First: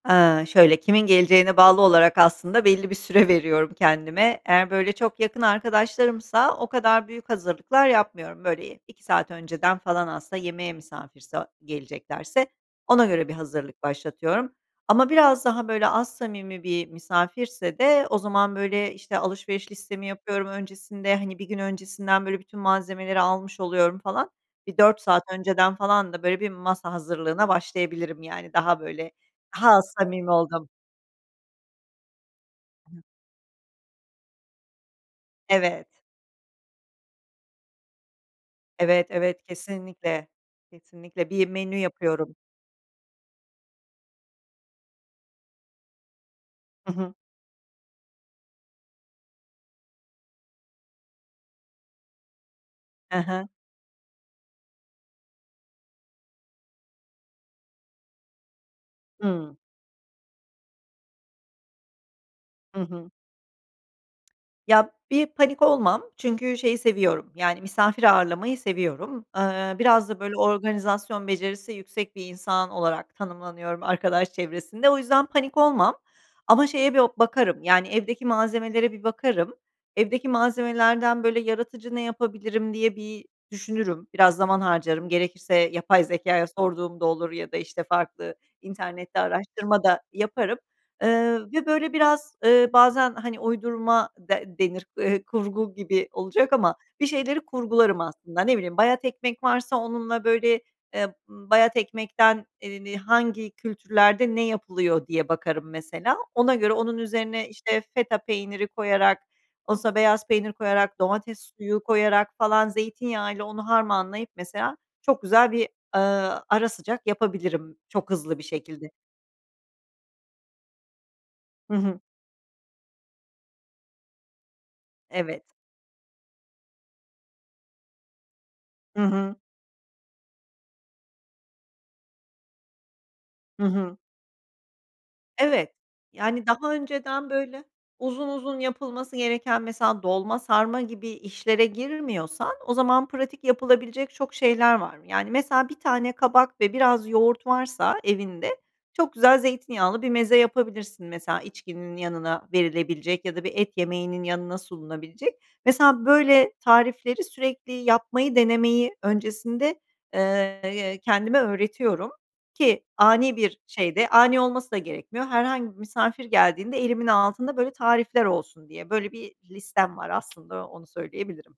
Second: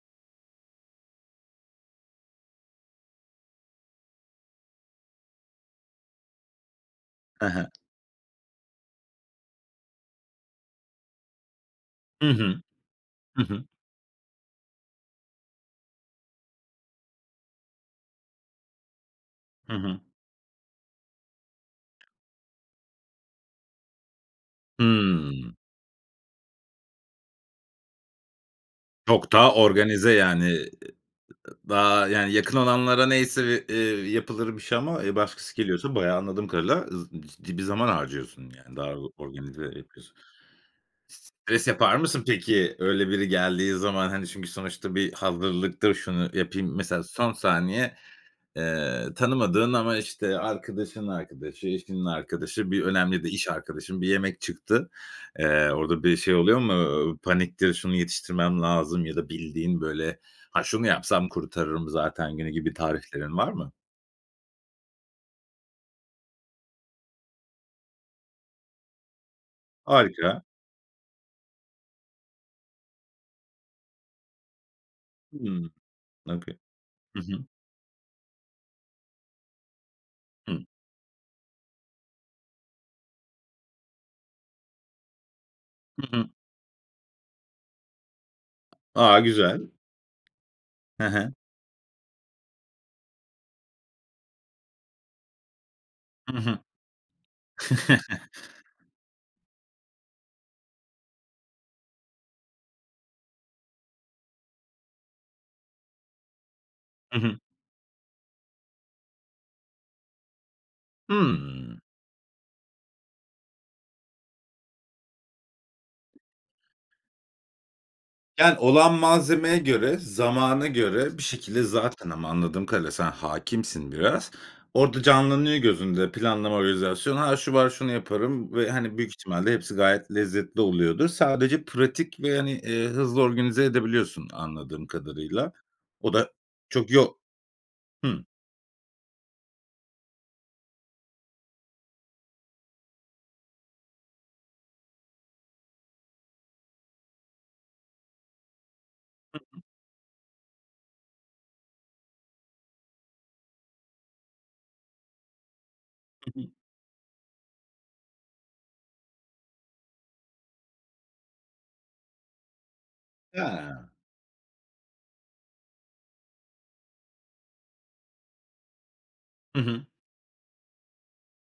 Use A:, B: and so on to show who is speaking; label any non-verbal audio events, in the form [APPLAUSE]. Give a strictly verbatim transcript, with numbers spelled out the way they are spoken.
A: Eee, şöyle kimin geleceğine bağlı olarak aslında belli bir süre veriyorum kendime. Eğer, böyle, çok yakın arkadaşlarımsa o kadar büyük
B: Hı hı.
A: hazırlıklar yapmıyorum. Böyle y iki saat önceden falan aslında yemeğe misafirse
B: Hı
A: geleceklerse
B: hı.
A: ona göre bir
B: Hı hı.
A: hazırlık başlatıyorum. Ama biraz daha, böyle, az samimi bir misafirse de o zaman, böyle, işte, alışveriş
B: Hı hı.
A: listemi yapıyorum öncesinde, hani, bir gün öncesinden, böyle, bütün malzemeleri almış oluyorum, falan. Bir dört saat
B: Hıı.
A: önceden falan da, böyle, bir masa hazırlığına başlayabilirim, yani, daha, böyle,
B: Çok daha
A: daha az
B: organize,
A: samimi
B: yani. Iıı,
A: olduğum
B: ııı, daha, yani, yakın olanlara neyse bir, eee, yapılır bir şey ama, eee, başkası
A: Evet.
B: geliyorsa bayağı, anladım kadarıyla, z biz ciddi bir zaman harcıyorsun yani. Daha
A: Evet, evet.
B: organize yapıyorsun.
A: Kesinlikle, kesinlikle. Bir
B: Stres
A: menü
B: yapar mısın
A: yapıyorum.
B: peki, öyle biri geldiği zaman? Hani, çünkü sonuçta bir hazırlıktır, şunu yapayım.
A: Hı
B: Mesela,
A: hı.
B: son saniye, eee, tanımadığın ama, işte, arkadaşının arkadaşı, eşinin arkadaşı, bir
A: Hı
B: önemli de iş
A: hı.
B: arkadaşın bir yemek çıktı. Eee, orada bir şey oluyor mu? Iıı, paniktir, şunu yetiştirmem lazım ya da
A: Hıı.
B: bildiğin, böyle, "Ha, şunu yapsam kurtarırım zaten günü." gibi
A: Hı hı.
B: tariflerin var mı?
A: Ya, bir panik olmam. Çünkü şeyi seviyorum, yani, misafir ağırlamayı seviyorum. Iıı, biraz da, böyle,
B: Harika.
A: organizasyon becerisi yüksek bir insan olarak tanımlanıyorum arkadaş çevresinde. O yüzden panik
B: Hıı,
A: olmam.
B: okay.
A: Ama şeye bir
B: Hı hı.
A: bakarım, yani, evdeki malzemelere bir bakarım. Evdeki
B: Hı.
A: malzemelerden, böyle, yaratıcı ne yapabilirim diye bir düşünürüm, biraz zaman harcarım, gerekirse yapay
B: Hı hı.
A: zekâya sorduğum da olur. Ya da, işte, farklı
B: A!
A: internette
B: Güzel.
A: araştırma da yaparım.
B: Hı hı.
A: Iıı, ve böyle biraz, ııı, bazen, hani, uydurma de denir, eee, kurgu gibi
B: Hı
A: olacak
B: hı.
A: ama bir şeyleri kurgularım,
B: [CHUCKLES]
A: aslında. Ne bileyim, bayat ekmek varsa onunla böyle, eee, bayat ekmekten, eee, ni hangi kültürlerde ne yapılıyor, diye bakarım, mesela. Ona göre onun
B: Hı hı.
A: üzerine, işte, feta peyniri koyarak, olsa beyaz peynir koyarak, domates
B: Hıı.
A: suyu koyarak falan zeytinyağıyla onu harmanlayıp, mesela, çok güzel bir, ııı, ara sıcak yapabilirim çok hızlı bir
B: Yani,
A: şekilde.
B: olan malzemeye göre, zamana göre bir şekilde,
A: Hı hı.
B: zaten ama anladığım kadarıyla, sen hâkimsin biraz, orada
A: Evet.
B: canlanıyor gözünde, planlama organizasyon. "Ha, şu var şunu yaparım." Ve, hani,
A: I
B: büyük
A: hı.
B: ihtimalle hepsi gayet lezzetli oluyordur. Sadece pratik ve, hani, ııı, hızlı organize
A: Hı hı.
B: edebiliyorsun, anladığım kadarıyla.
A: Evet.
B: O da,
A: Yani, daha
B: çok yo
A: önceden, böyle,
B: Hı.
A: uzun uzun yapılması gereken mesela, dolma, sarma gibi işlere girmiyorsan, o zaman pratik yapılabilecek çok şeyler var. Yani, mesela bir tane kabak ve biraz yoğurt varsa evinde, çok
B: Hı
A: güzel
B: hı.
A: zeytinyağlı bir meze yapabilirsin. Mesela, içkinin yanına verilebilecek ya da bir et yemeğinin yanına sunulabilecek. Mesela,
B: Hı hı.
A: böyle tarifleri sürekli yapmayı denemeyi öncesinde, eee, y kendime öğretiyorum ki ani bir
B: A!
A: şeyde, ani olması da gerekmiyor, herhangi bir misafir geldiğinde elimin altında böyle tarifler olsun diye. Böyle bir
B: Hı hı.
A: listem var aslında, onu söyleyebilirim.